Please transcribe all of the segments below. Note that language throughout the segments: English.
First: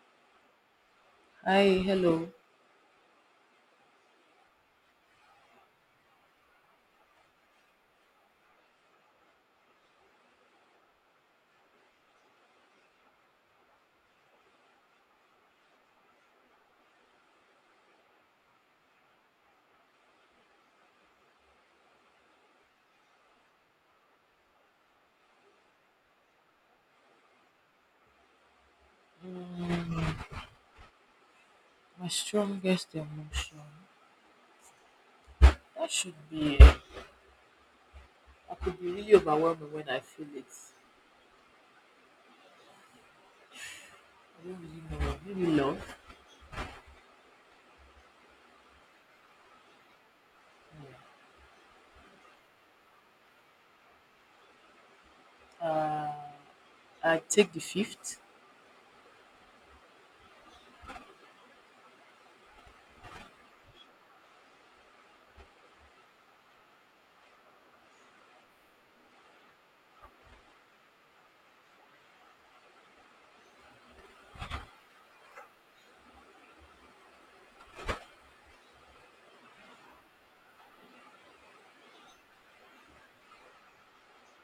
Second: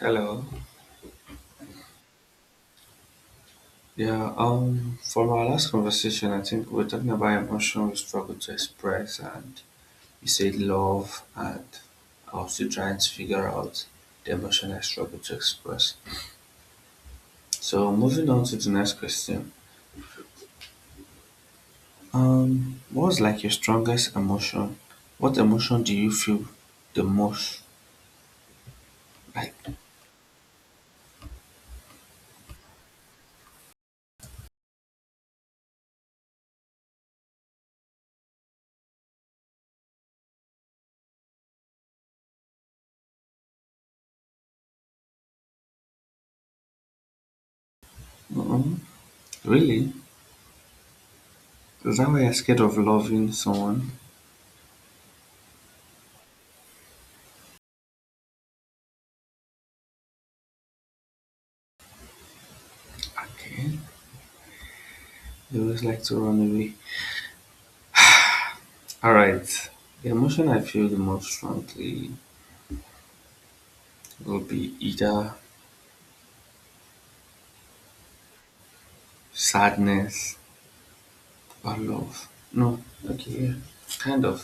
Hello. Hi, hello. Yeah, from our last conversation, I think we are talking about emotion we struggle to express, and you said love, and I was still trying to figure out the emotion I struggle to express. So, moving on to the next question. What was like your strongest emotion? What emotion do you feel the most? Like, My strongest emotion. That should be. I could be really overwhelmed when I feel it. I don't really know. Maybe love. mm, really? Is that why you're scared of loving someone? Uh, I take the fifth. Okay. You always like to run away. All right. The emotion I feel the most strongly will be either sadness or love. No, okay, yeah, kind of.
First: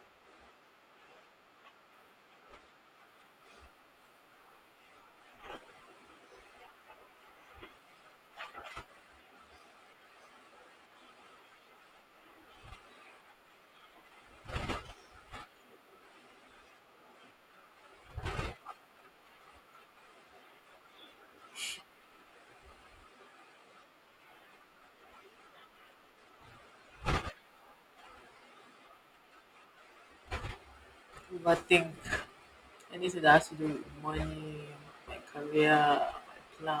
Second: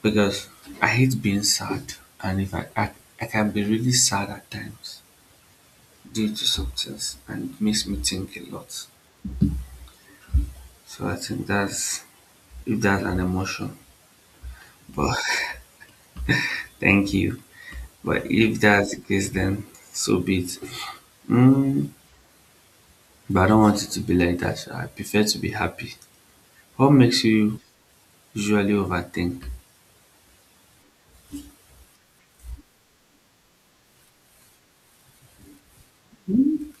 Because I hate being sad, and if I, I can be really sad at times due to substance, and it makes me think a lot. So I think that's if that's an emotion. But thank you. But if that's the case, then so be it. Mm, but I don't want it to be like that. I prefer to be happy. What makes you usually overthink Overthink anything that has to do with money, my career, my plan,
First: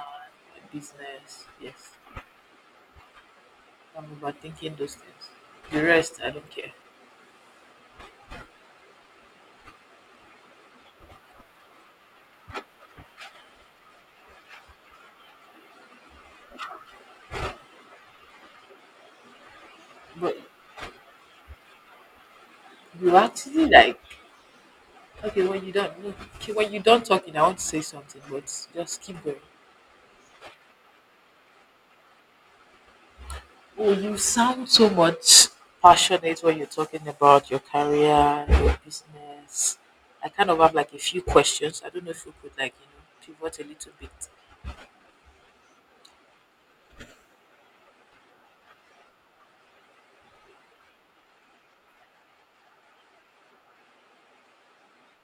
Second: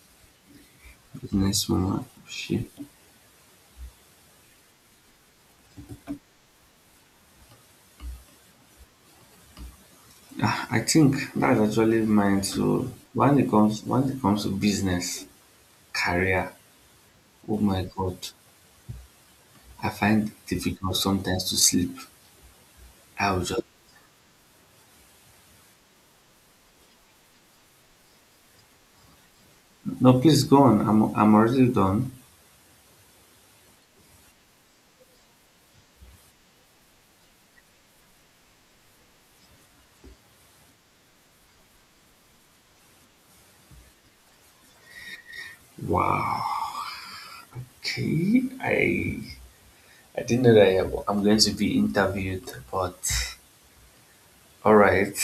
my business. business Yes, woman shit. I'm overthinking those things. The rest, I don't care. Ah, I think that's actually mine. So when it comes to business, career, oh my god, I find it But difficult sometimes to sleep. you I will just, actually like. Okay, when you don't, okay, when you don't talking, I want to say something, but just keep going. no please go on, I'm already done. Oh, you sound so much passionate when you're talking about your career, your business. I kind of have like a few questions. I don't know if you could like, pivot a little bit. Wow, okay, i didn't know that I'm going to be interviewed, but all right.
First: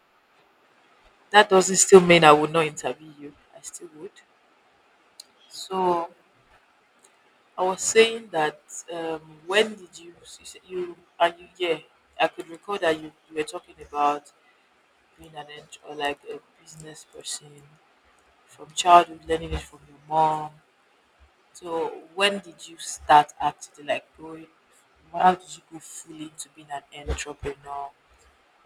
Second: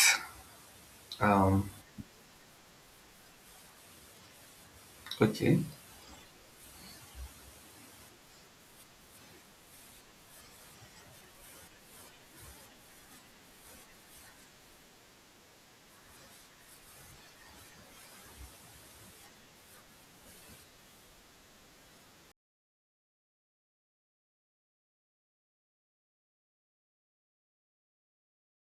That um doesn't still mean I would not interview you. I still would. okay So I was saying that when did said you are I could recall that you were talking about being an ent- or like a business person from childhood, learning it from your mom. So when did you start actually like going? How did you go fully into being an entrepreneur?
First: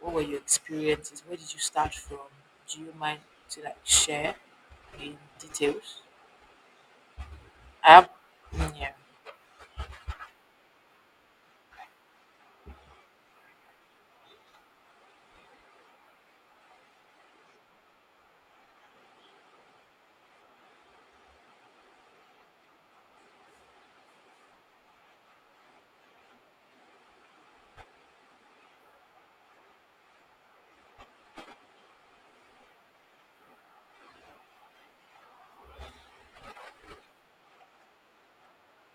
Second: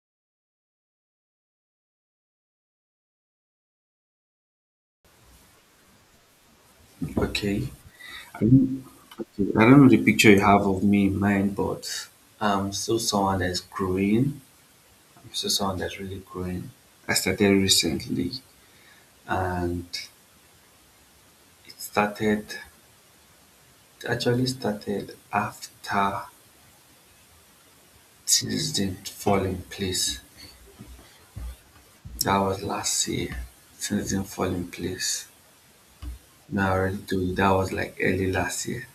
What were your experiences? Where did you start from? Do you mind to like share in details? okay, I have mm, yeah, I don't know the picture you have of me in mind, but I'm still someone that's growing. I'm still someone that's really growing. I started recently and it started, it actually started after things didn't fall in place. That was last year. Things didn't fall in place. No, I already told you that was like early last year.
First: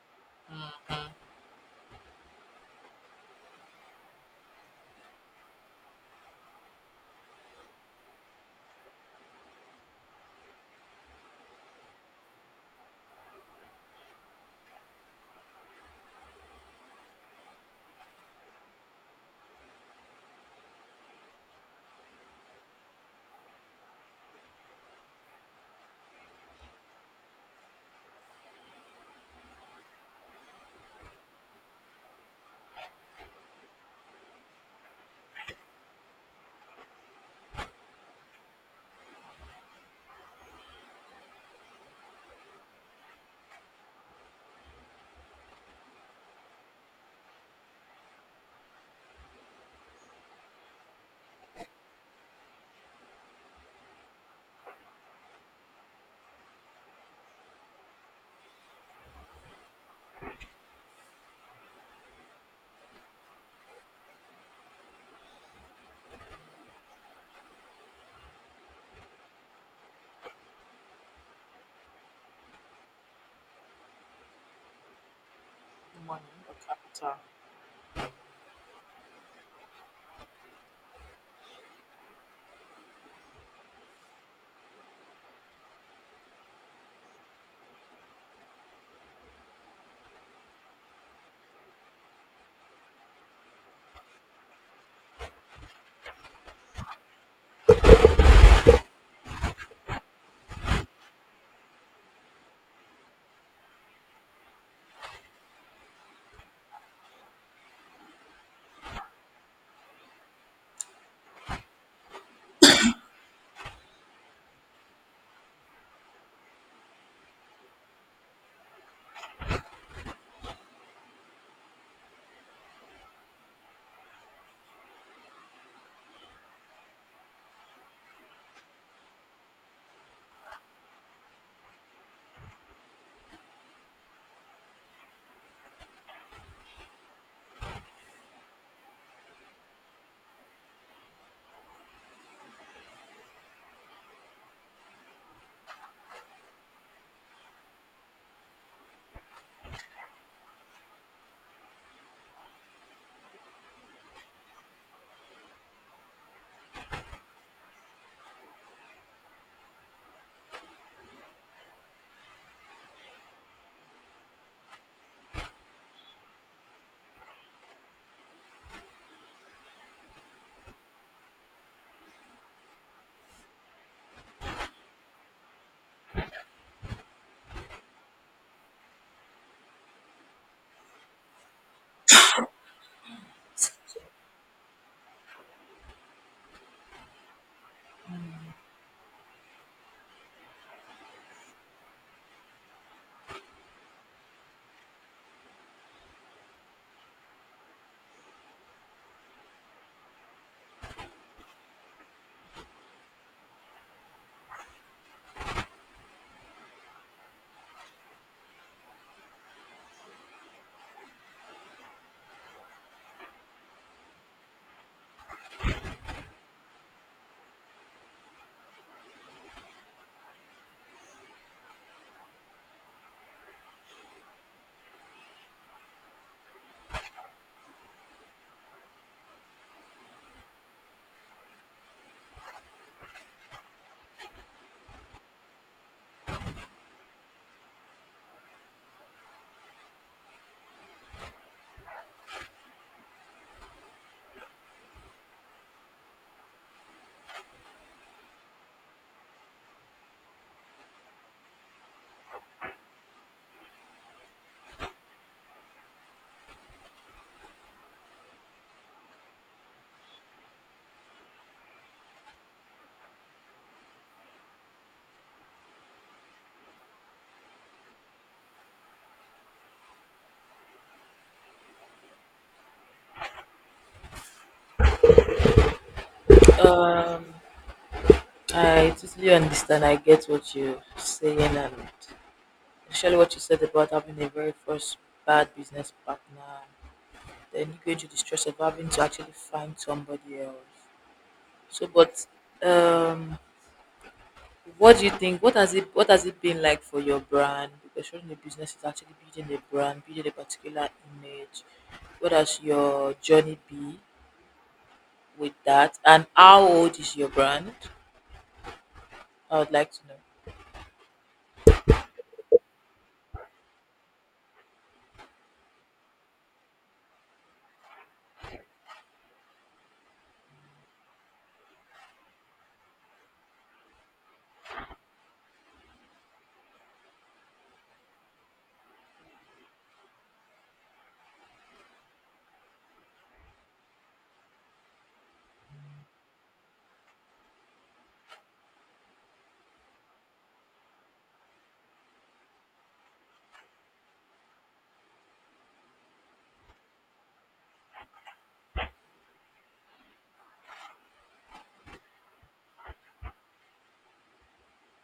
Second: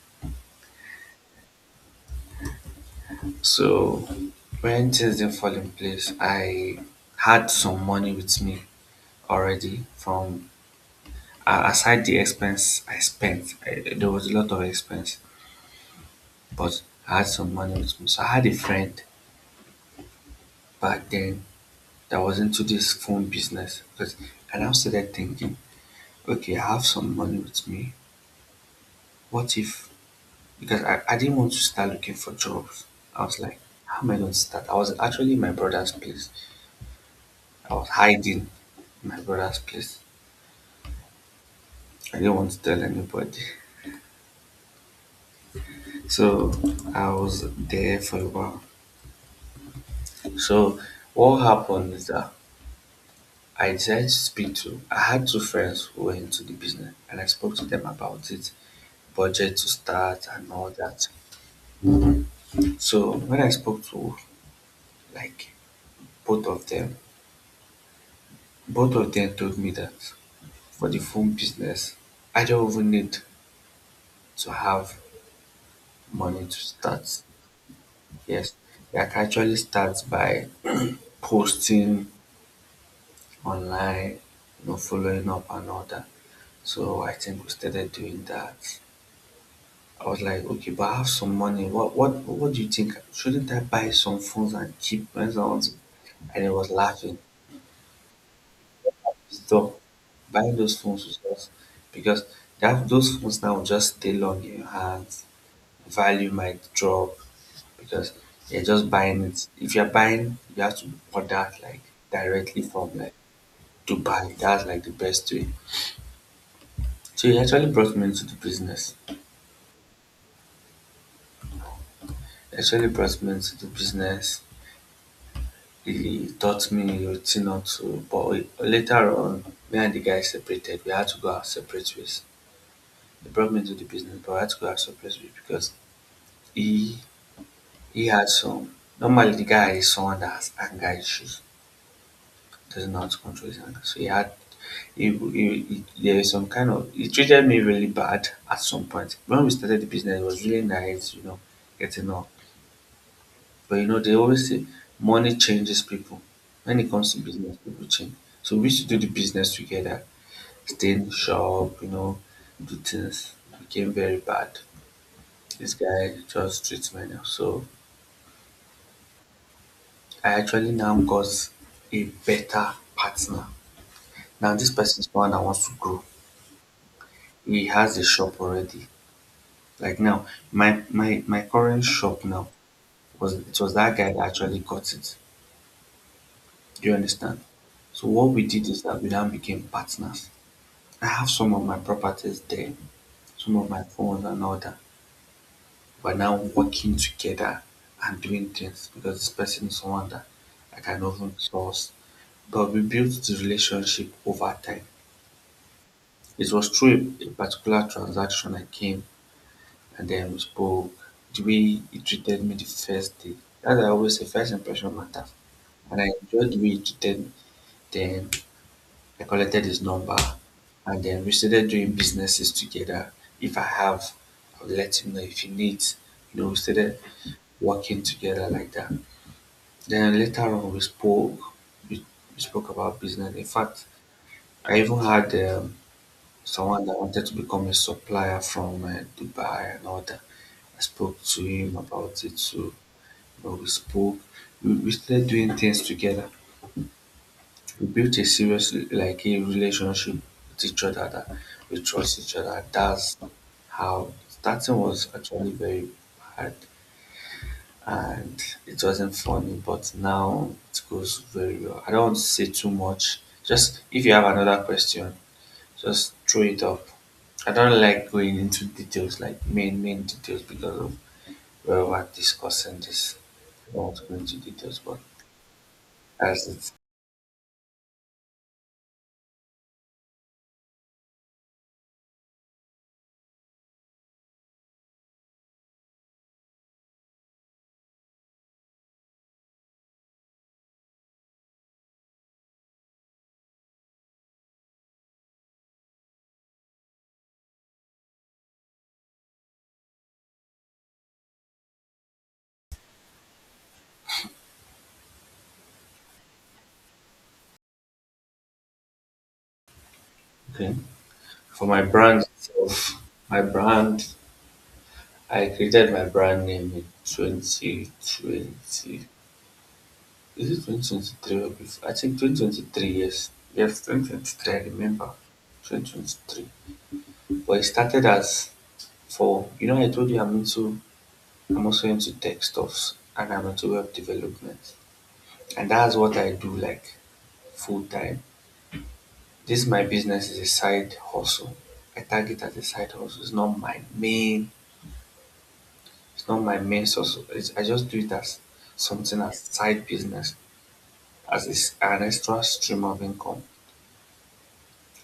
So when things didn't fall in place, I had some money with me already from aside the expense I spent, I, there was a lot of expense, but I had some money with me. So I had a friend back then that was into this phone business. Because I now started thinking, okay, I have some money with me. What if? Because I didn't want to start looking for jobs. I was like, how am I going to start? I was actually in my brother's place. I was hiding in my brother's place. I didn't want to tell anybody. So I was there for a while. So what happened is that I decided to speak to I had two friends who were into the business and I spoke to them about it, budget to start and all that. So when I spoke to like both of them, both of them told me that for the phone business, I don't even need to have money money or to start. Yes, I can actually start by posting online, you know, following up and all that. So I think we started doing that. I was like, okay, but I have some money. What do you think? Shouldn't I buy some phones and keep my ones? And he was laughing. Stop. Buying those phones was just because that those phones now just stay long in your hands. Value might drop because you're just buying it. If you're buying, you have to order like directly from like Dubai. That's like the best way. So he actually brought me into the business. He actually brought me into the business, he taught me a thing or two. But later on, me and the guy separated. We had to go our separate ways. He brought me to the business, but we had to go our separate ways because he he had some. Normally, the guy is someone that has anger issues, doesn't know how to control his anger. So he had. There is some kind of he treated me really bad at some point. When we started the business it was really nice, you know, getting up, but you know they always say money changes people. When it comes to business people change, so we used to do the business together. Still, Shaw, you know, the things became very bad. This guy just treats me now. So I actually now got a better partner. Now this person is one that wants to grow. He has a shop already. Like now, my current shop now was, it was that guy that actually got it. Do you understand? So what we did is that we now became partners. I have some of my properties there, some of my phones and all that. We're now working together and doing things because this person is someone that I can even trust. But we built the relationship over time. It was through a particular transaction I came and then we spoke. The way he treated me the first day. As I always say, first impression matters. And I enjoyed the way he treated me. Then I collected his number and then we started doing businesses together. If I have, I'll let him know if he needs. You know, we started working together like that. Then later on we spoke. We, we spoke about business. In fact, I even had someone that wanted to become a supplier from Dubai and all that. I spoke to him about it too. But we spoke. We started doing things together. We built a serious like a relationship with each other that we trust each other. That's how starting was actually very hard. And it wasn't funny, but now it goes very well. I don't want to say too much. Just if you have another question, just throw it up. I don't like going into details like main details because of where we're discussing this. I don't want to go into details, but that's it. capital. I totally understand. I get what you're saying, and especially what you said about having a very first bad business partner. Then you go into the stress of having to actually find somebody else. So, but um, what do you think? What has it been like for your brand? Because running a business is actually building a brand, building a particular image. What has your journey be with that? And how old is your brand? I would like to know. Okay. For my brand itself, my brand, I created my brand name in 2020. Is it 2023 or before? I think 2023, yes. Yes, 2023, I remember. 2023. But it started as for, you know, I told you I'm into, I'm also into tech stuffs and I'm into web development. And that's what I do like full time. This my business is a side hustle. I tag it as a side hustle. It's not my main source. It's, I just do it as something as side business, as a s an extra stream of income.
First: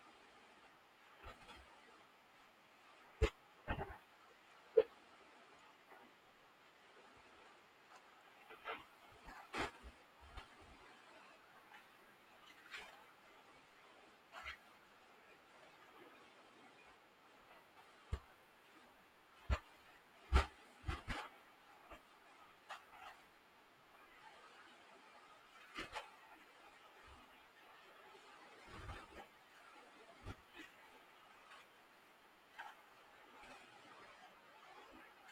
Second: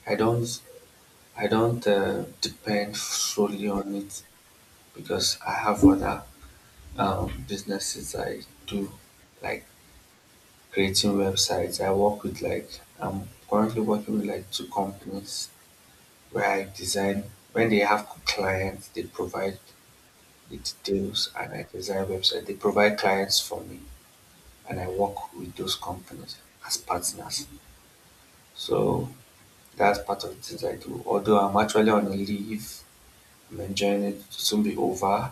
I don't I don't depend solely on it because I have other businesses I do, like creating websites. I work with like, I'm currently working with like two companies where I design, when they have clients, they provide the details and I design website. They provide clients for me and I work with those companies as partners. So that's part of the things I do. Although I'm actually on a leave, I'm enjoying it. It will soon be over.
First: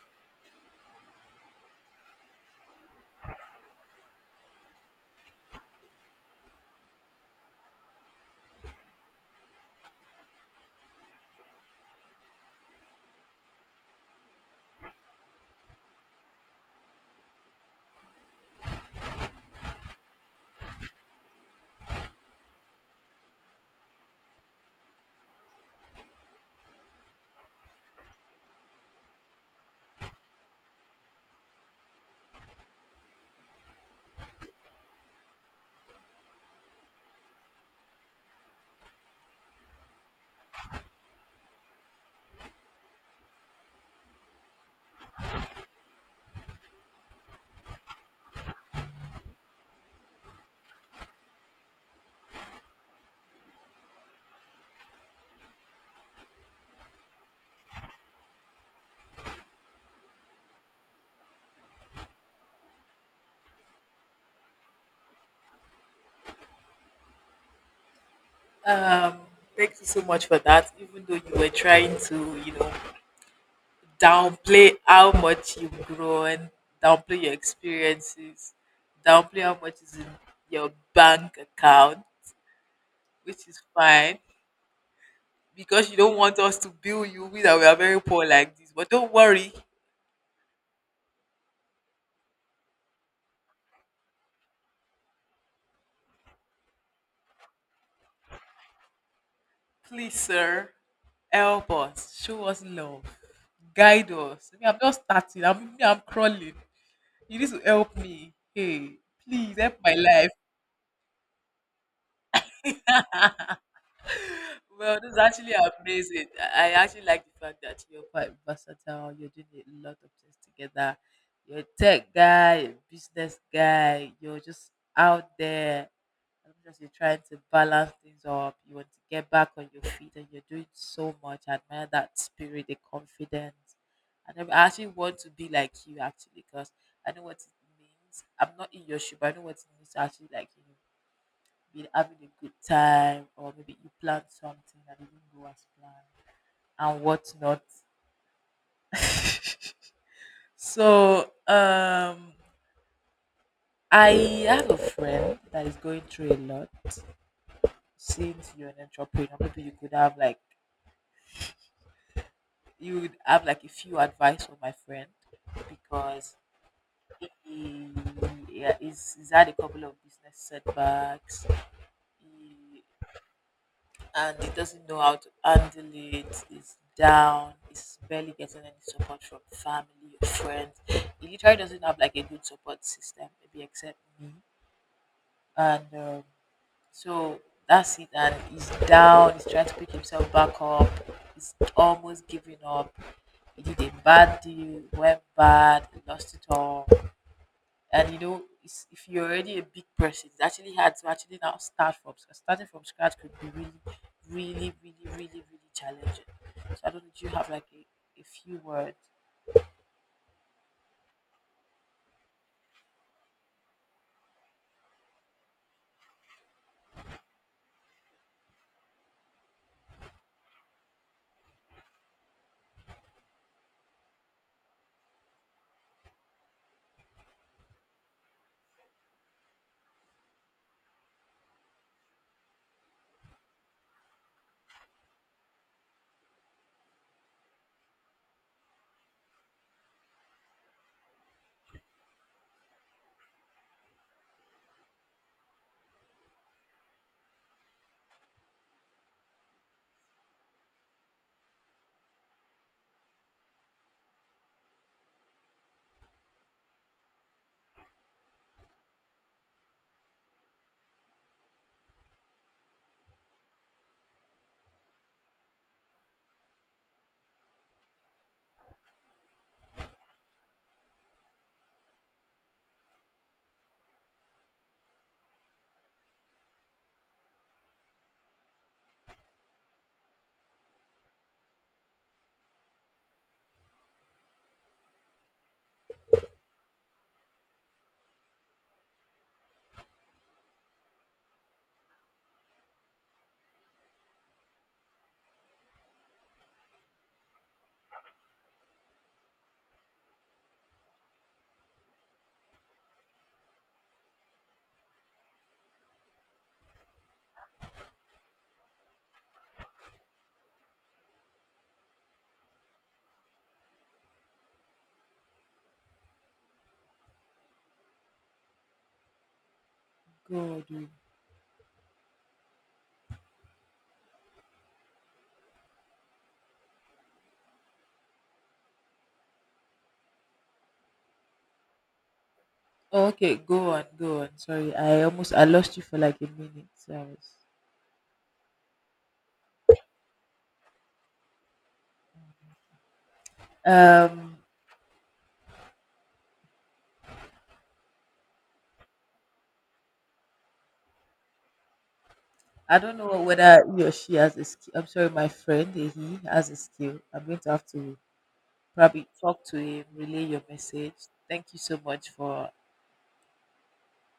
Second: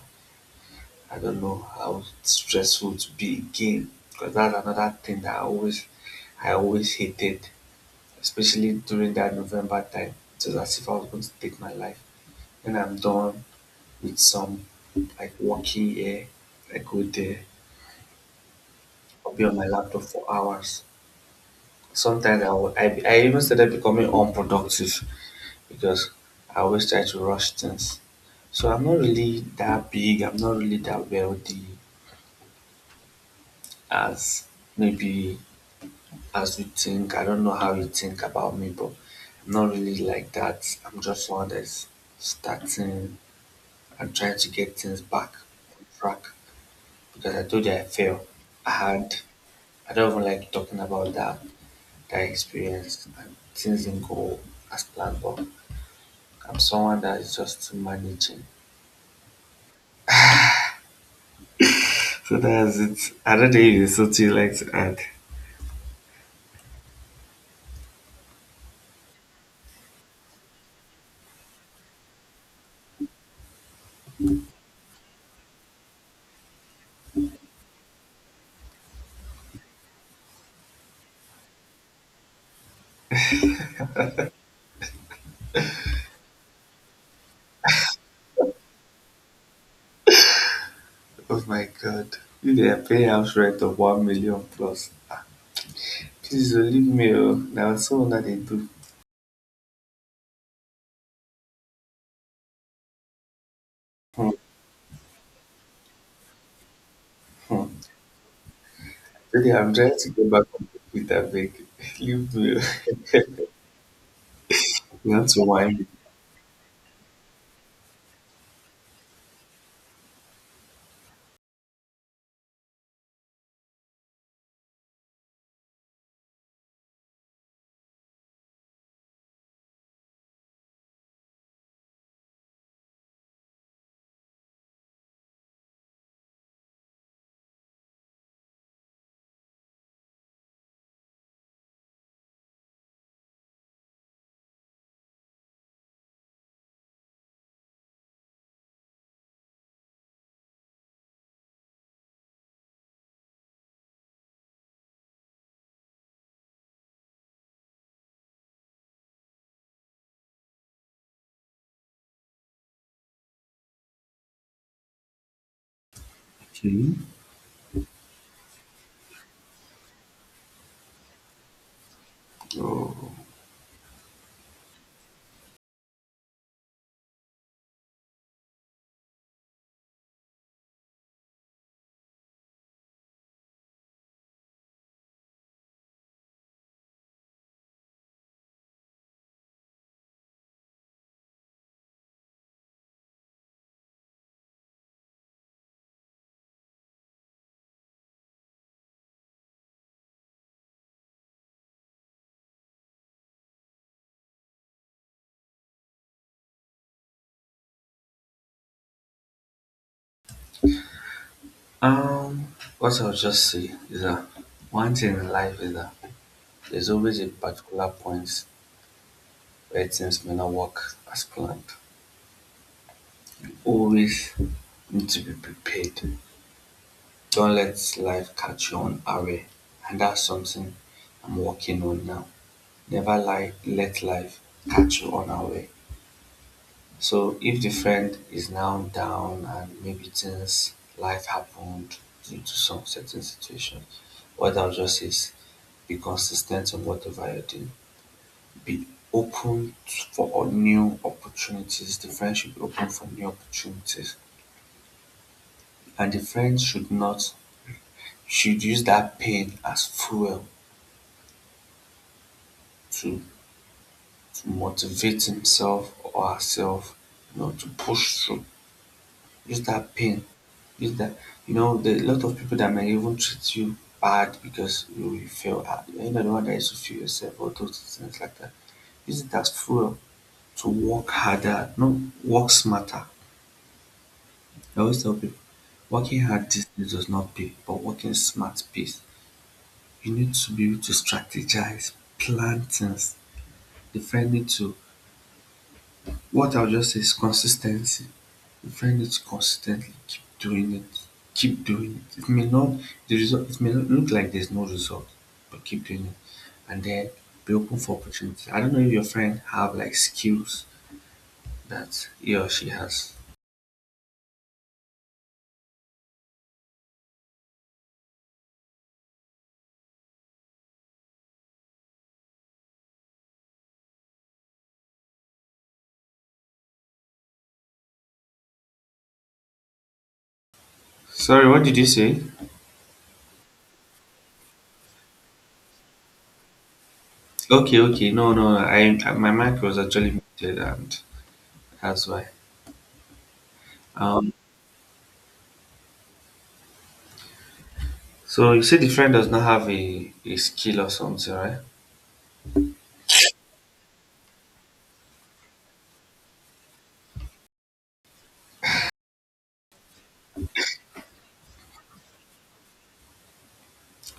I don't know how stressful to be again because that's another thing that I always hated, especially during that November time. It was as if I was going to take my life. When I'm done with some like working here, I go there, I'll be on my laptop for hours. Sometimes I even started becoming unproductive because I always try to rush things. So I'm not really that wealthy as maybe as you think. I don't know how you think about me, but I'm not really like that. I'm just one that's starting and trying to get things back on track because I told you I failed. I had, I don't even like talking about that experience and things didn't go as planned, but I'm someone that is just managing. So that's it. I don't think it's something you like to add. Um, Thank you so much for that. Even though you were trying to, you know, downplay how much you've grown, downplay your experiences, downplay how much is in your bank account, which is fine, because you don't want us to bill you, we that we are very poor like this. But don't worry, Oh my god. If they are paying house rent of 1 million plus, please oh, leave me. Oh. Now, so that they do. please, sir, help us, show us love, guide Hmm. us. Me, I'm just starting. I'm crawling. You need to Really, help me. Hey, please I'm help my trying to get life. back on the beat, beg. Leave me. Well, You this is want to actually whine? amazing. I actually like the fact that you're quite versatile. You're doing a lot of things together. You're a tech guy, a business guy. You're just out there. I'm just You're trying to balance things up. You want to get back on your feet, and you're doing so much. I admire that spirit, the confidence. And I actually want to be like you, actually, because I know what it means. I'm not in your shoe, but I know what it means to actually like you been having a good time, or maybe you planned something that didn't go as planned, and whatnot. so, um, I have a friend that is going through a lot. Since you're an entrepreneur, maybe you could have like you would have like a few advice for my friend because Okay. he yeah, he's had a couple of business setbacks. He Oh. And he doesn't know how to handle it. He's down. He's barely getting any support from family or friends. He literally doesn't have like a good support system, maybe except me. And so That's it. And he's down. He's trying to pick himself back up. He's almost giving up. He did a bad deal, went bad, he lost it all. And you know it's, if you're already a big person, it's actually hard to actually now start from scratch. Starting from scratch could be really really challenging. So I don't know, do you have like a few words? Um, what I'll just say is that one thing in life is that there's always a particular point where things may not work as planned. You always need to be prepared. Don't let life catch you on array. And that's something I'm working on now. Never let life catch you on array. So if the friend is now down and maybe things life happened due to some certain situation, what I'll just say is be consistent in whatever you do. Be for new opportunities. The friend should be open for new opportunities. And the friend should not should use that pain as fuel to, to motivate himself or herself, you know, to push through. Use that pain, use that. You know, there are a lot of people that may even treat you bad because you feel ah, you're not the one that is to feel yourself or those things like that. Use it as fuel to work harder, no, work smarter. I always tell people, working hard these days does not pay, but working smart pays. You need to be able to strategize, plan things. The friend need to, what I'll just say is consistency. Find it consistently, keep doing it, keep doing it. It may not the result it may not look like there's no result, but keep doing it. And then be open for opportunity. I don't know if your friend have like skills that he or she has. Go do Sorry, what did you say? Okay, go on. Sorry, I lost you for like a minute, so I was, Okay, okay, no, no, no. I my mic was actually muted and that's why. Um, um so you said the friend does not have a skill or something, right? I don't know whether he or she has a skill. I'm sorry, my friend he has a skill. I'm going to have to probably talk to him, relay your message. Thank you so much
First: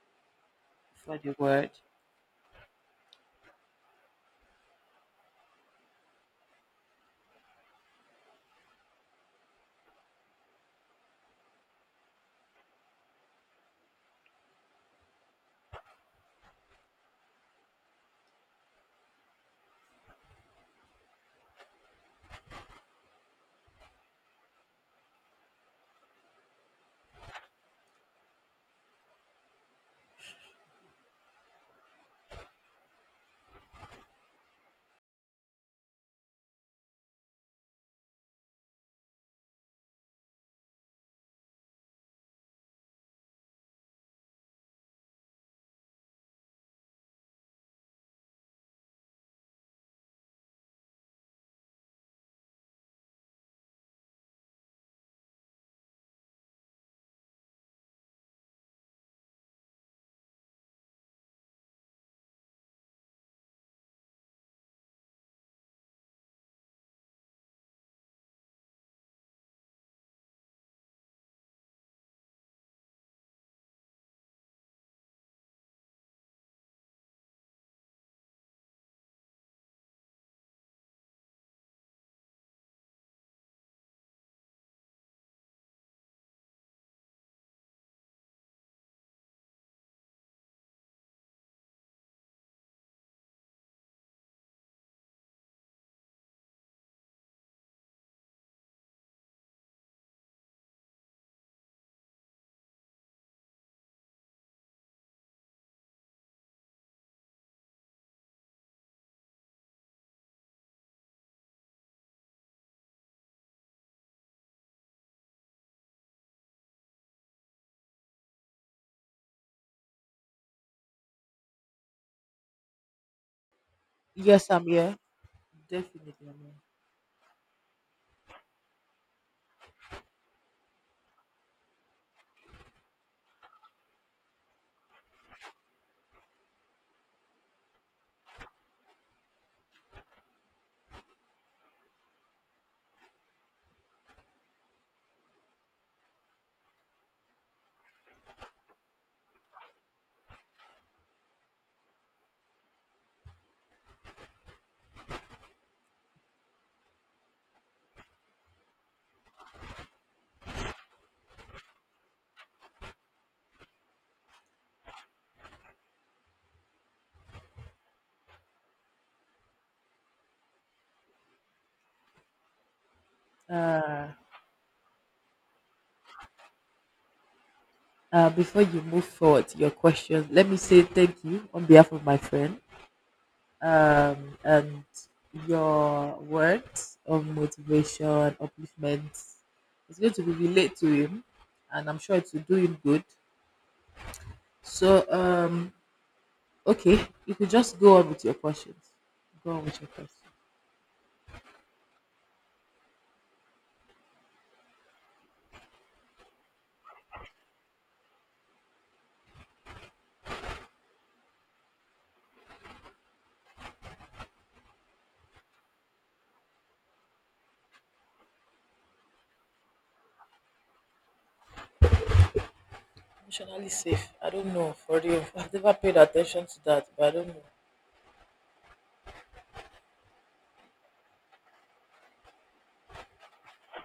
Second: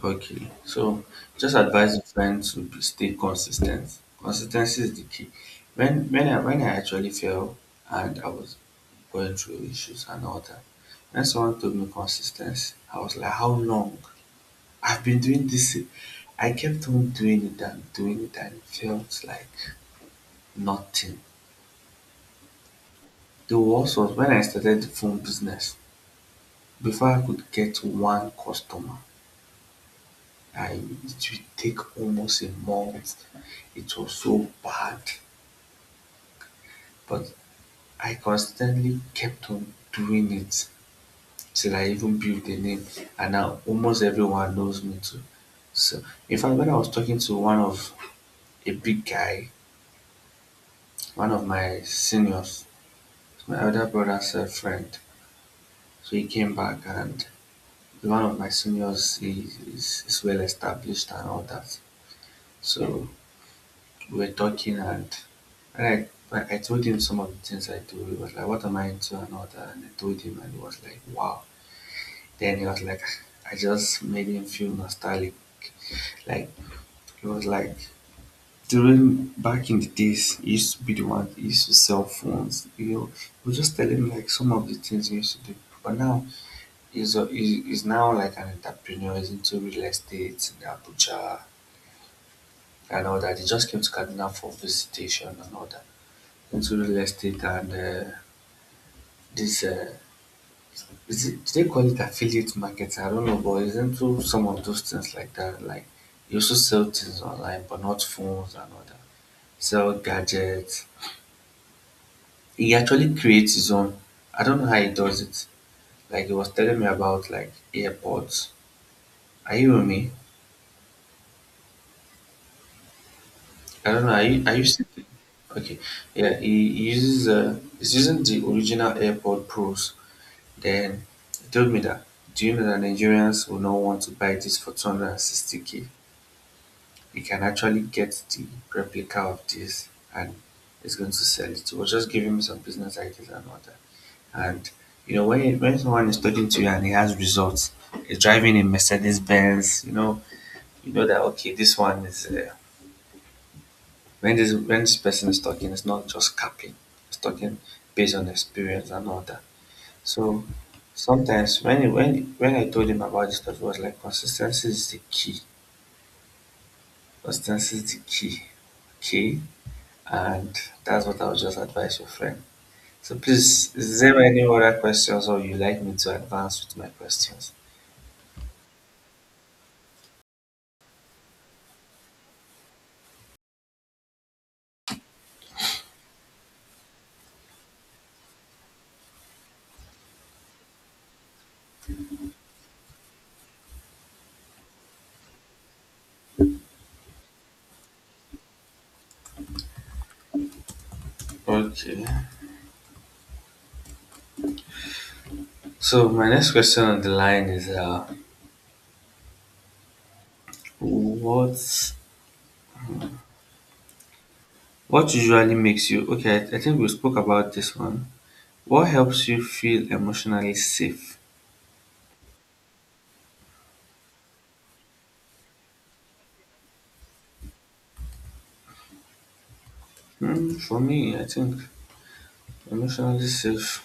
Okay, so for the just word. advise your friend to be, stay consistent. Consistency is the key. When I actually fell and I was going through issues and all that, when someone told me consistency, I was like, how long? I've been doing this. I kept on doing it and it felt like nothing. The worst was when I started the phone business. Before I could get one customer, I it will take almost a month. It was so bad, but I constantly kept on doing it till I even built a name, and now almost everyone knows me too. So, in fact, when I was talking to one of a big guy, one of my seniors, my elder brother's friend, so he came back and one of my seniors is well established and all that. So we were talking and and I told him some of the things I do. He was like, what am I into and all that? And I told him and he was like, wow. Then he was like I just made him feel nostalgic. Like he was like during back in the days he used to be the one he used to sell phones. You know, he was just telling me like some of the things he used to do. But now he's now like an entrepreneur, he's into real estate in Abuja and all that. He just came to Kaduna for visitation and all that. Into real estate and this is it, do they call it affiliate marketing? I don't know, but it's into some of those things like that. Like you also sell things online, but not phones and all that. Sell gadgets. He actually creates his own. I don't know how he does it. Like he was telling me about like AirPods. Are you with me? I don't know. Are you Yes, are you I'm still? here. Okay, Definitely. yeah. He, Ame. he uses he's using the original AirPod Pros. Then he told me that, do you know that Nigerians will not want to buy this for 260K? You can actually get the replica of this and it's going to sell it. He was just giving me some business ideas and all that. And you know, when someone is talking to you and he has results, he's driving a Mercedes Benz, you know that okay, this one is when this person is talking, it's not just capping, it's talking based on experience and all that. So sometimes when he, when I told him about this stuff, he was like, consistency is the key. Consistency is the key. Okay? And that's what I would just advise your friend. So please, is Uh, there any other questions or you like me to advance with my questions? Before you move forward to your question, let me say thank you on behalf of my friend. And Your words of motivation, upliftment, it's going to be relate to him, and I'm sure it will do him good. So, um, okay, you could just go on with your questions. Go on with your question. Okay. So my next question on the line is what what usually makes you okay, I think we spoke about this one. What helps you feel emotionally safe? Emotionally safe. I don't know for real. I've never paid attention to that, but I don't know. Hmm, for me, I think emotionally safe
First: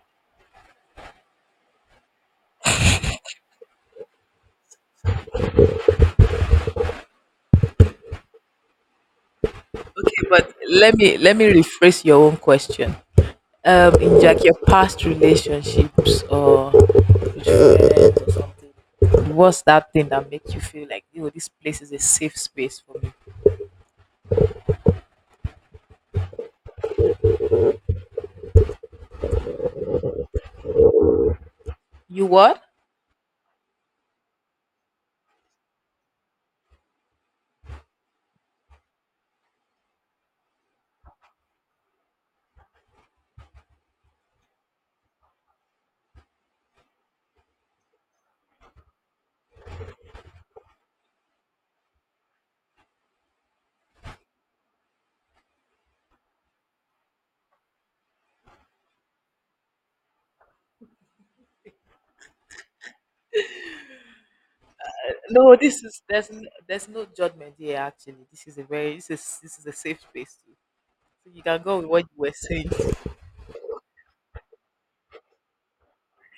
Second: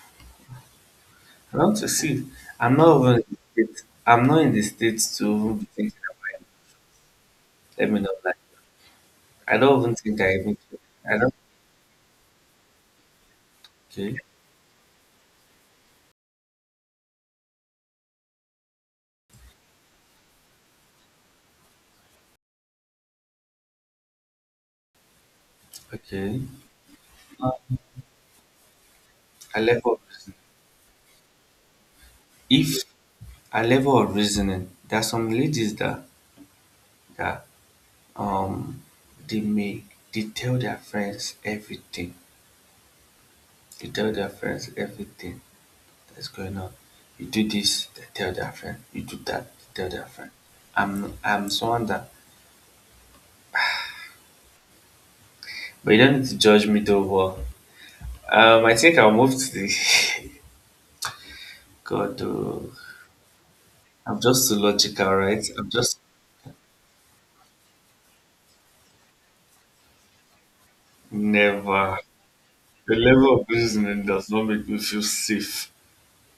I want to see, I'm not even in the state. I'm not in the states to even be thinking of let me know. Like, I don't even think Okay, I but even. I don't. let me rephrase your own question. Um, in Okay, like your past relationships or with friends or something, what's that thing that makes you feel like, you know, this place is a safe space for me? okay. A level of reasoning. You what? If a level of reasoning, there are some ladies that um they make they tell their friends everything. They tell their friends everything that's going on. You do this, they tell their friend. You do that, they tell their friend. I'm someone that, but you don't need to judge me though. I think I'll move to the God. Oh, I'm just too logical, right? No, I'm this just is, there's no judgment here. Actually, this is a very, this is, this is a safe space too, so you can go with never. what you were saying. The level of reasoning does not make me feel safe.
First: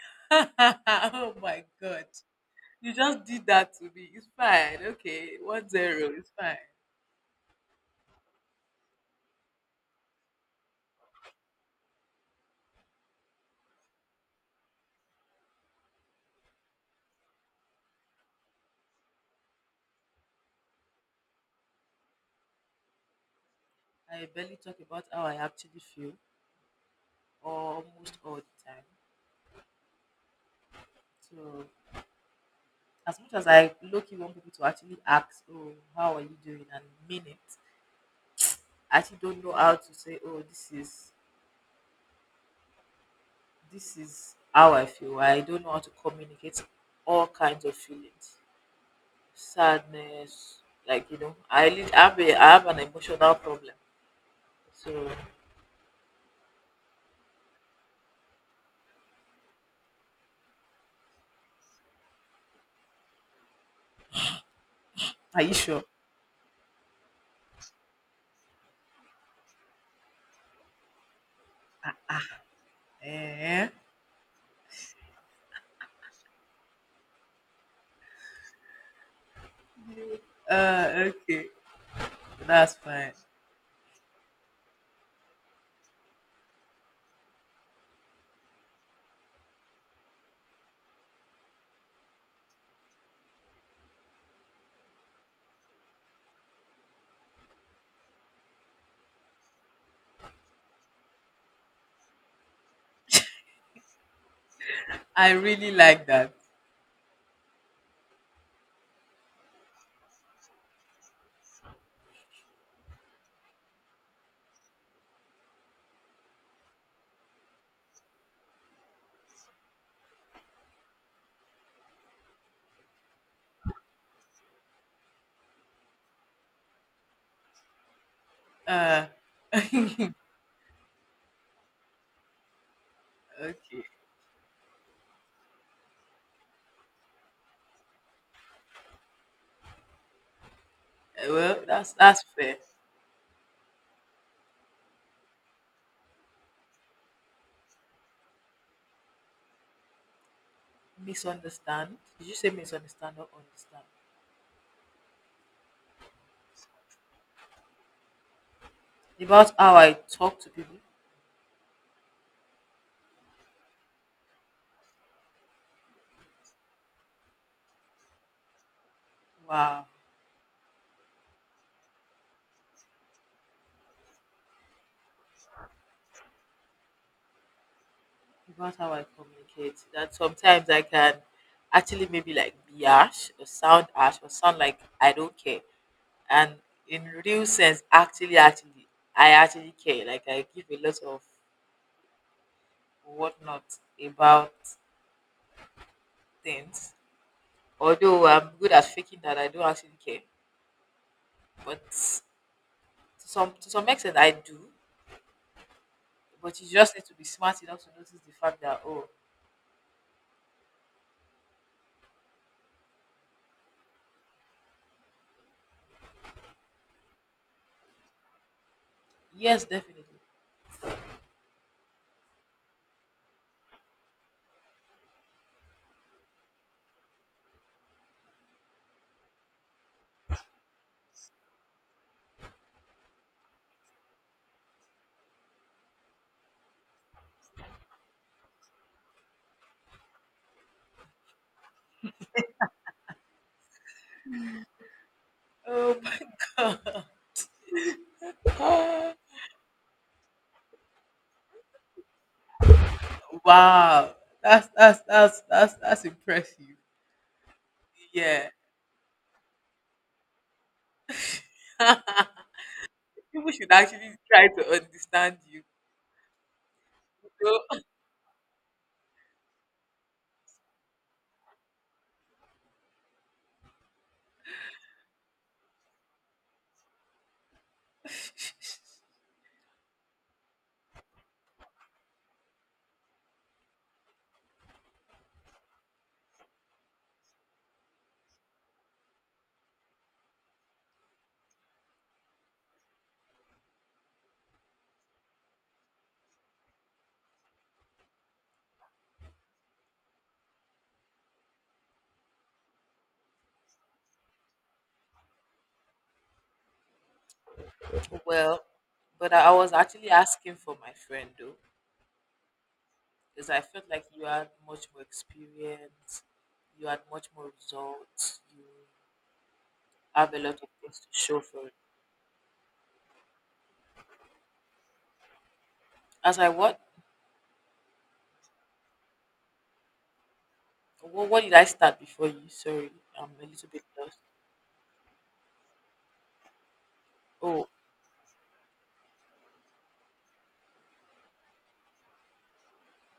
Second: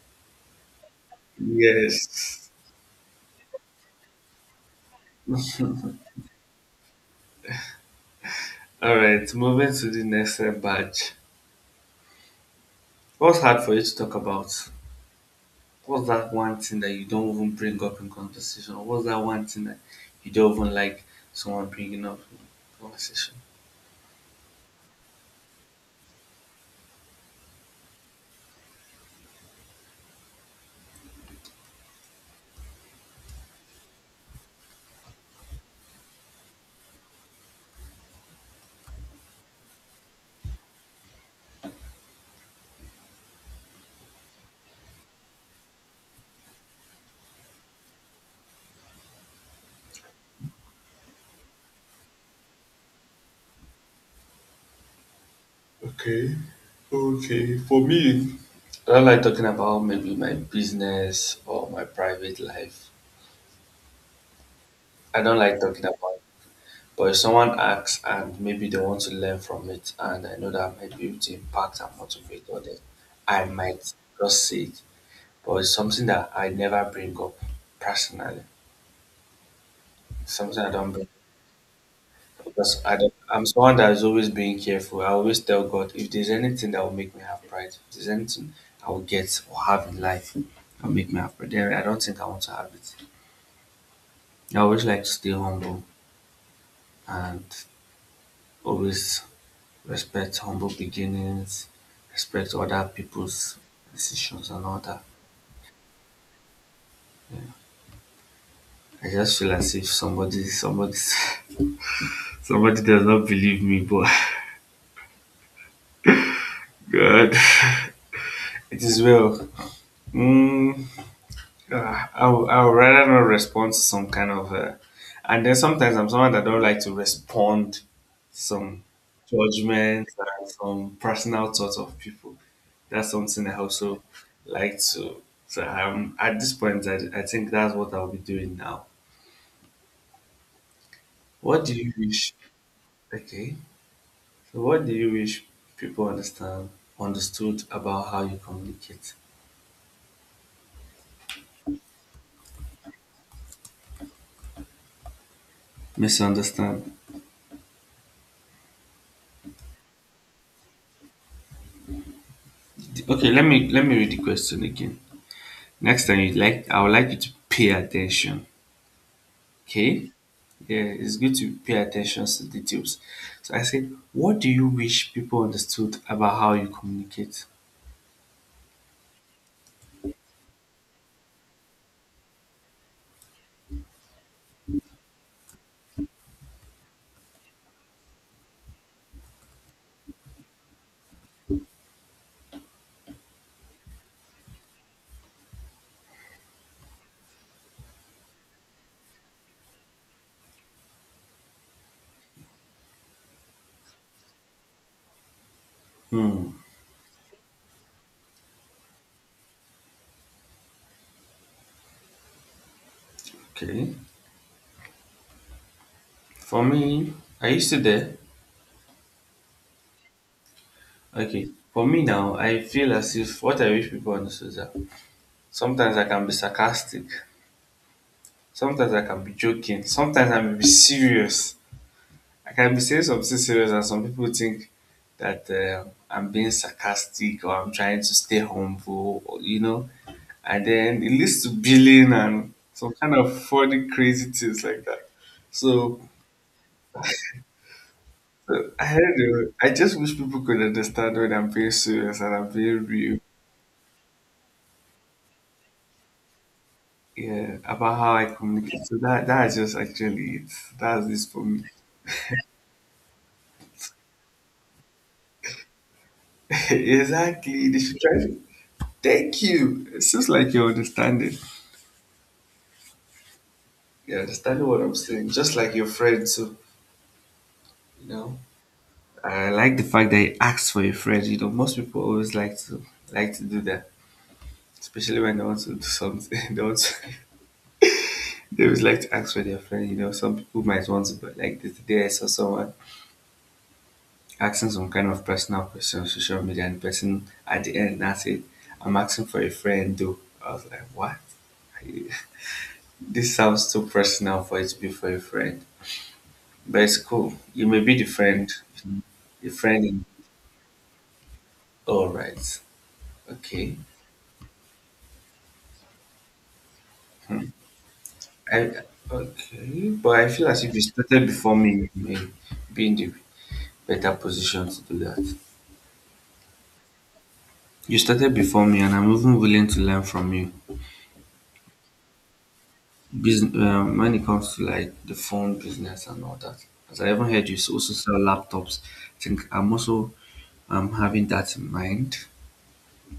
Oh my god, Yes. you just did that to me. It's fine. Okay, 1-0, it's fine. All right. Moving to the next badge. What's hard for you to talk about? What's that one thing that you don't even bring up in conversation? What's that one thing that you don't even like someone bringing up in conversation? I barely talk about how I actually feel almost all the time. So as much as I low key want people to actually ask, "Oh, how are you doing?" and mean it, I actually don't know how to say, "Oh, this is how I feel." I don't know how to communicate all kinds of feelings, sadness, like you know, I have I have an emotional problem. So, Okay. Okay. For me, I don't like talking about maybe my business or my private life. I don't are you like sure? talking about. But if someone asks and maybe they want to learn from it, and I know that I might be able to impact and motivate others, I Eh? might just say it. But it's something that I never bring up personally. It's something I Uh, don't bring okay, up because that's I don't, fine. I'm someone that is always being careful. I always tell God if there's anything that will make me have pride, if there's anything I will get or have in life, I'll make me have pride. Then I don't think I want to have it. I always like to stay humble and always respect humble beginnings, respect other people's decisions and all that. I really like that. I just feel as if somebody somebody does not believe me, but God it is well. Mm, I'll rather not respond to some kind of, and then sometimes I'm someone that don't like to respond some Uh, judgment and some personal thoughts of people. That's something I okay. also like to. So at this point, I think that's what I'll be doing now. Well, What do you that's wish? fair. Okay, so what do you wish people understood about how you communicate? Misunderstand. Did you say misunderstand or understand? Misunderstand. About how I talk to people. Okay, let me read the question again. Next time you like I would like you to pay attention. Wow, Okay? Yeah, it's good to pay attention to details. So I said, what do you wish people understood about how you communicate? about how I communicate. That sometimes I can actually maybe like be harsh or sound like I don't care. And in real sense, actually, I actually care. Like I give a lot of whatnot about things. Although I'm good at faking that, I don't actually care. But to some extent, I do. Hmm. But you just need to be smart enough to notice the fact that oh, Okay. For me, are you still there? yes, definitely. Okay. For me now, I feel as if what I wish people understood is that sometimes I can be sarcastic, sometimes I can be joking, sometimes I may be serious. I can be saying something serious and some people think that I'm being sarcastic or I'm trying to stay humble, or, you know, and then it leads to billing and some kind of funny, crazy things like that. Oh So my god. I don't I just wish people could understand when I'm being serious and I'm being real. Wow. That's that's impressive. Yeah, about how I Yeah. communicate. So that that is just actually it. That's this for me. People should actually try to understand you. Exactly. They So, should try to thank you. It seems like you're understanding. You understand what I'm saying? Just like your friend too, you know. I like the fact that you asked for your friend. You know, most people always like to do that, especially when they want to do something. They want to, they always like to ask for their friend. You know, some people might want to, but like the day I saw someone asking some kind of personal question on social media, and the person at the end that's it. I'm asking for a friend, though. I was like, what? Are you- This sounds too personal for it to be for a friend, but it's cool. You may be well, but the I was friend in actually asking for my friend though, All right. because I Okay. felt like you had much more experience, you had much more results, you I okay, but I have a feel lot as of if you things to started show before for it. me, you may be in the better position to do that. I was like, what? You started before me, and I'm even willing to learn from you. What did I start before you? Sorry, I'm a Business, little bit when lost. it comes to like the phone business and all that. As I even heard you Oh, also sell laptops. I think I'm also having that in mind.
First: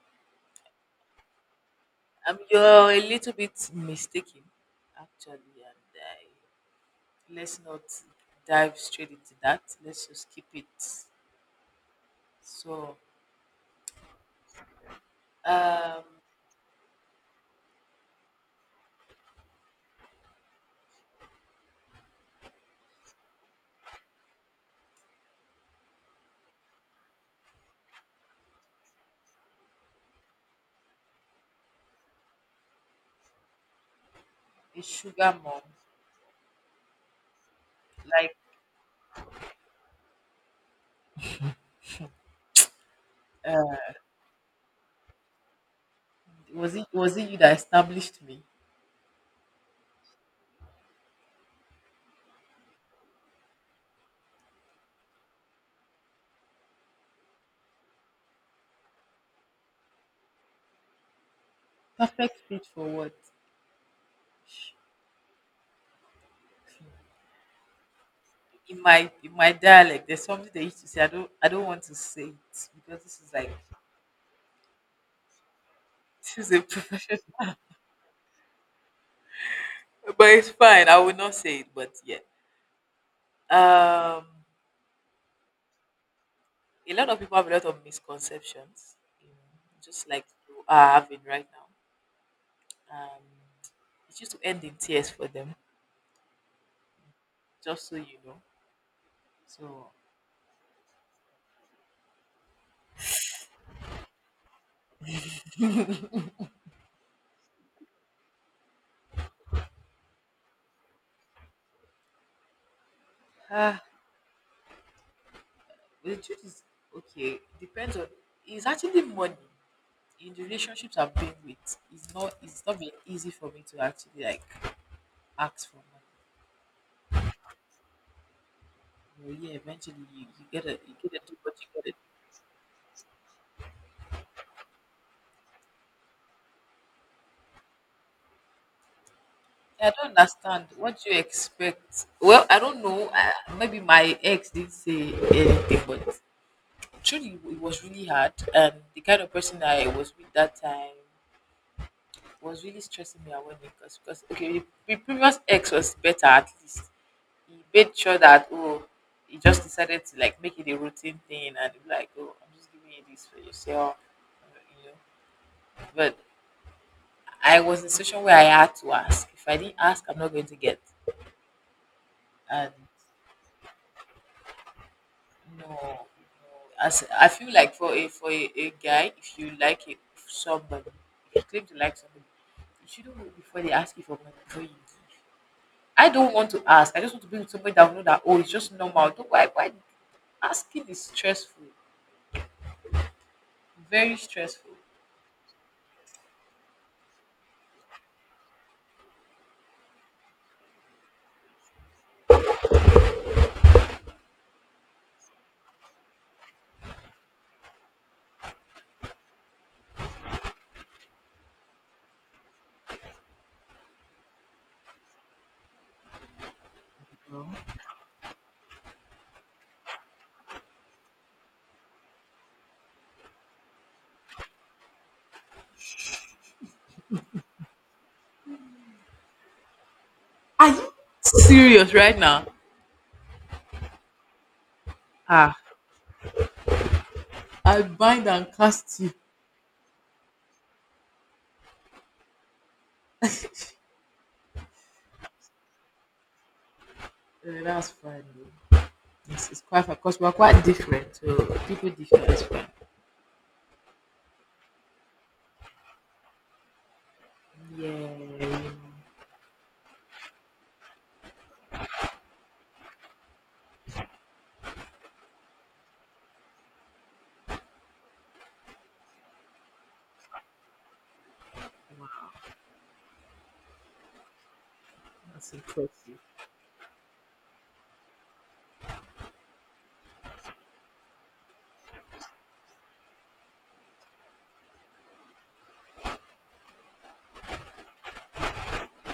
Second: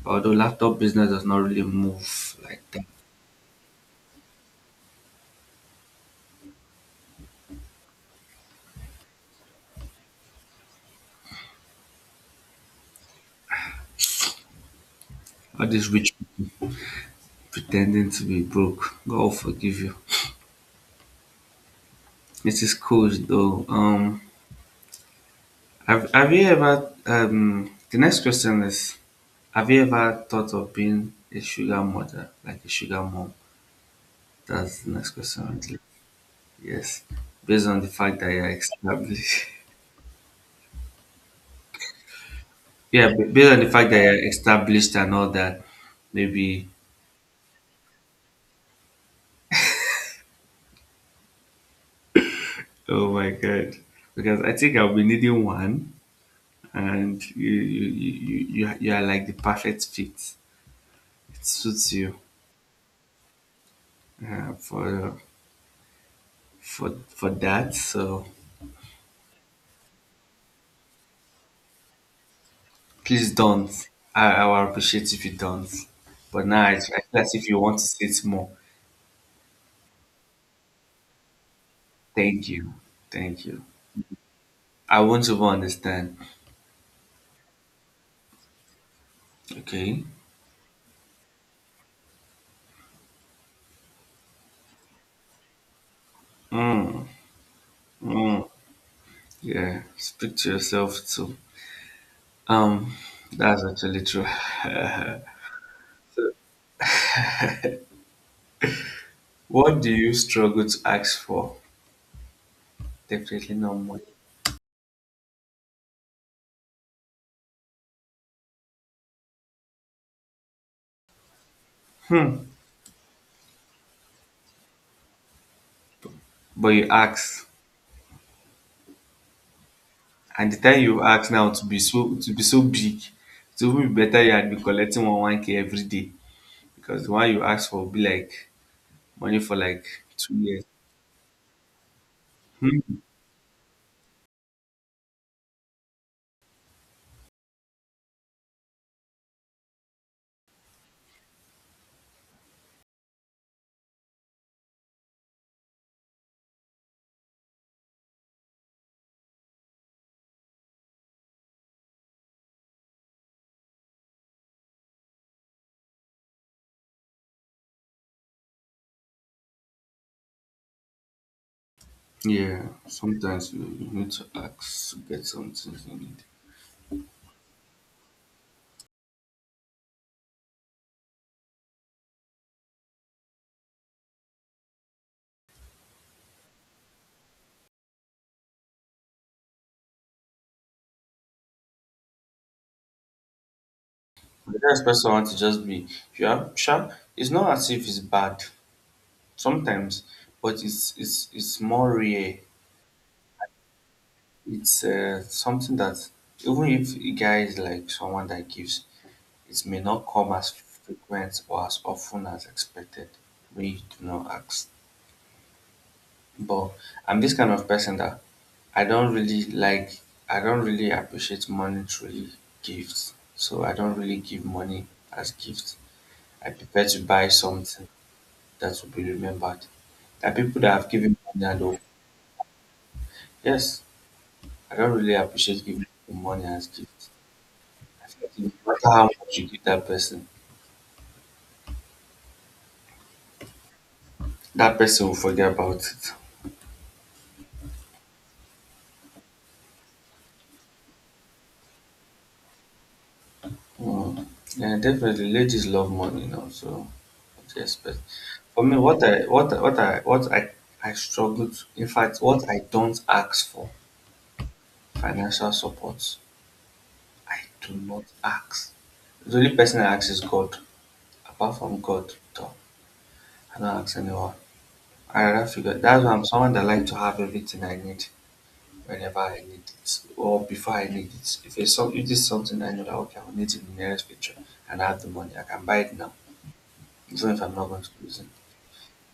Although laptop business does not really move like that. you're a little bit mistaken, actually, and I, let's not dive straight into that. Let's just keep it. So, All these um, rich people pretending to be broke. God will forgive you. It is cool though. Have you ever the next question is have you ever thought of being a sugar mother, like a sugar mom? That's a the next sugar question on mom. the list. Yes, based on the fact that Like, you're established. Yeah, ba- based on the fact that you're established and all that, maybe. Was it you that established me? Oh my god! Because I think I'll be needing one, and you are like the perfect fit. It suits you Perfect fit for what? uh, for for that. So In my dialect, there's something they used to say. I don't want to say it because this please is like don't. I will appreciate if you don't. But this is a now I feel profession. as if you want to say it more. But it's fine. I will not say it. Thank you. Thank you. um, I won't even understand. a lot of people have a lot of misconceptions. You know, Okay. just like you are having right now. Um, it used to end in tears for them, Mm, just so you know. mm, yeah. So, Speak to yourself too. Um, that's actually true. What do you struggle to ask for? Definitely not ah, money. the truth is, okay, depends on, it's actually money. In the relationships I've been with, it's not been easy for me to actually like ask for money. But you ask. But yeah, eventually you And the gotta time you ask do now what to you be gotta do. so to be so big, it would be better you had been collecting one K every day. Because the one you ask for will be like money for like I don't 2 years. understand what do you expect. Well, I don't Hmm. know. Maybe my ex didn't say anything, but truly it was really hard. And the kind of person I was with that time was really stressing me out when it was because okay, the previous ex was better at least. He made sure that oh, he just decided to like make it a routine thing and be like oh, I'm just giving you this for yourself, you know. But I was in a situation where I had to ask. If I didn't ask, I'm not going to get. Yeah, And sometimes you need to ask to get some things you no. need. As I feel like for a a guy, if you like somebody, if you claim to like somebody, you shouldn't wait before they ask you for money before you give. I don't want to ask. I just want to be with somebody that will know that oh, it's just normal. Don't, why? Why? Asking is stressful. Very But you don't stressful. expect someone to just be if you are sharp. It's not as if it's bad sometimes, but it's more rare. It's something that even if a guy is like someone that gives, it may not come as frequent or as often as expected when you do not ask. But I'm this kind of person that I don't really like, I don't really appreciate monetary gifts. So I don't really give money as gifts. I prefer to buy something that will be remembered. There are people Are that have you given money and all. serious right now? Yes, I don't really Ah, appreciate giving people money as gifts. I I bind feel and like no matter cast how you. much you give that person will forget about it. Eh, that's fine, though. Yes, it's quite fine because we're quite different. So people differ. That's fine. Mm. Yeah, definitely. Ladies love money, you know. So, what do you Yeah, expect? you know, For me, I struggle to. In fact, what I don't ask for financial support, I do not ask. The only person I ask is God. Apart from God, wow, though, I don't ask anyone. I rather that's figure. That's why impressive. I'm someone that like to have everything I need whenever I need it or before I need it. If if it's something I know that okay, I will need it in the nearest future, and I have the money, I can buy it now. So if I'm not going to prison,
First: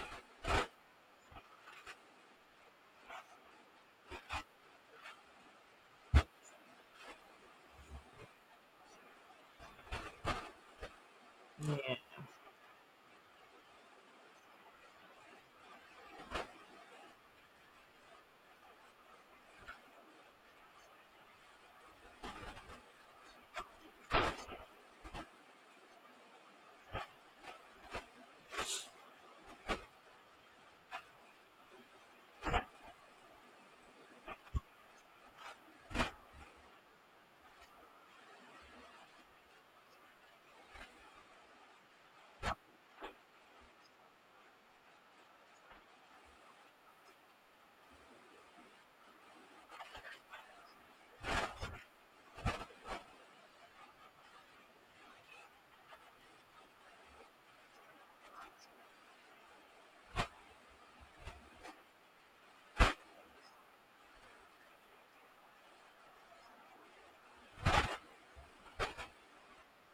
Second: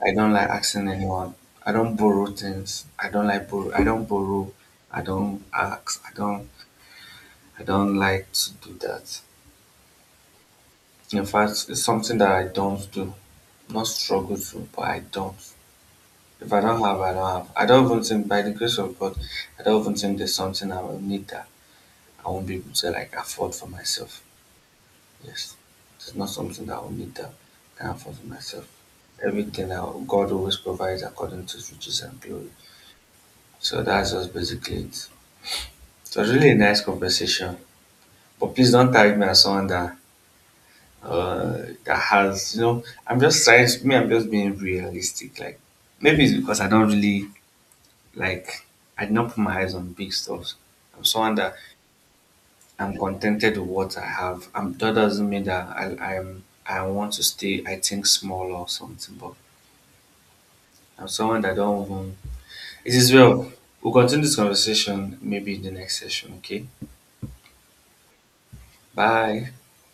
I don't like asking anyone. I don't borrow things. I don't like borrow. I don't borrow. I don't ask. I don't. I don't like to do that. In fact, it's Yeah. something that I don't do. Not struggle to, but I don't. If I don't have, I don't have. I don't even think, by the grace of God, I don't even think there's something I will need that I won't be able to like afford for myself. Yes, it's not something that I will need that I can afford for myself everything that God always provides according to his riches and glory. So that's just basically it. It was really a nice conversation. But please don't tag me as someone that has I'm just trying to me I'm just being realistic. Like maybe it's because I don't really like I did not put my eyes on big stuff. I'm someone that I'm contented with what I have. That doesn't mean that I'm I want to stay I think small or something, but I'm someone that don't even it is well. We'll continue this conversation maybe in the next session, okay? Bye.